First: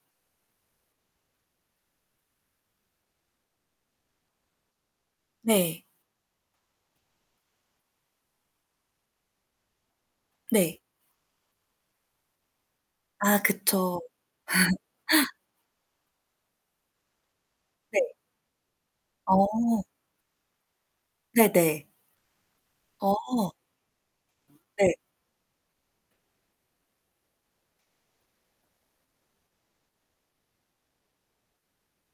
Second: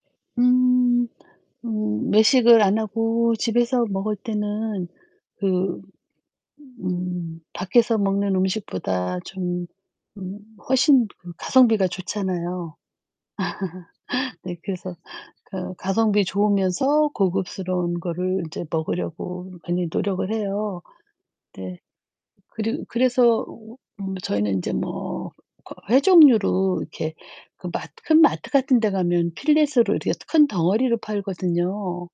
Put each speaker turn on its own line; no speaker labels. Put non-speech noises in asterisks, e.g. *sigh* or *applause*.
음. 음 외식을 안 하고 집에서 먹을 때는 그
네.
음 밖에서 먹는 음식보다 좀 음
네.
훨씬 음 가성비가 좋잖아요.
아 그쵸.
*laughs* 네. 그래서
*laughs*
그 가성비 좋으면서 고급스러운
네.
거를 이제 먹으려고
어.
많이 노력을 해요. 네.
네네.
그리고 그래서
어.
음 저희는 인제
네.
뭐 그 회 종류로 이렇게 그 마 큰 마트 같은 데 가면 필렛으로 이렇게 큰 덩어리로 팔거든요.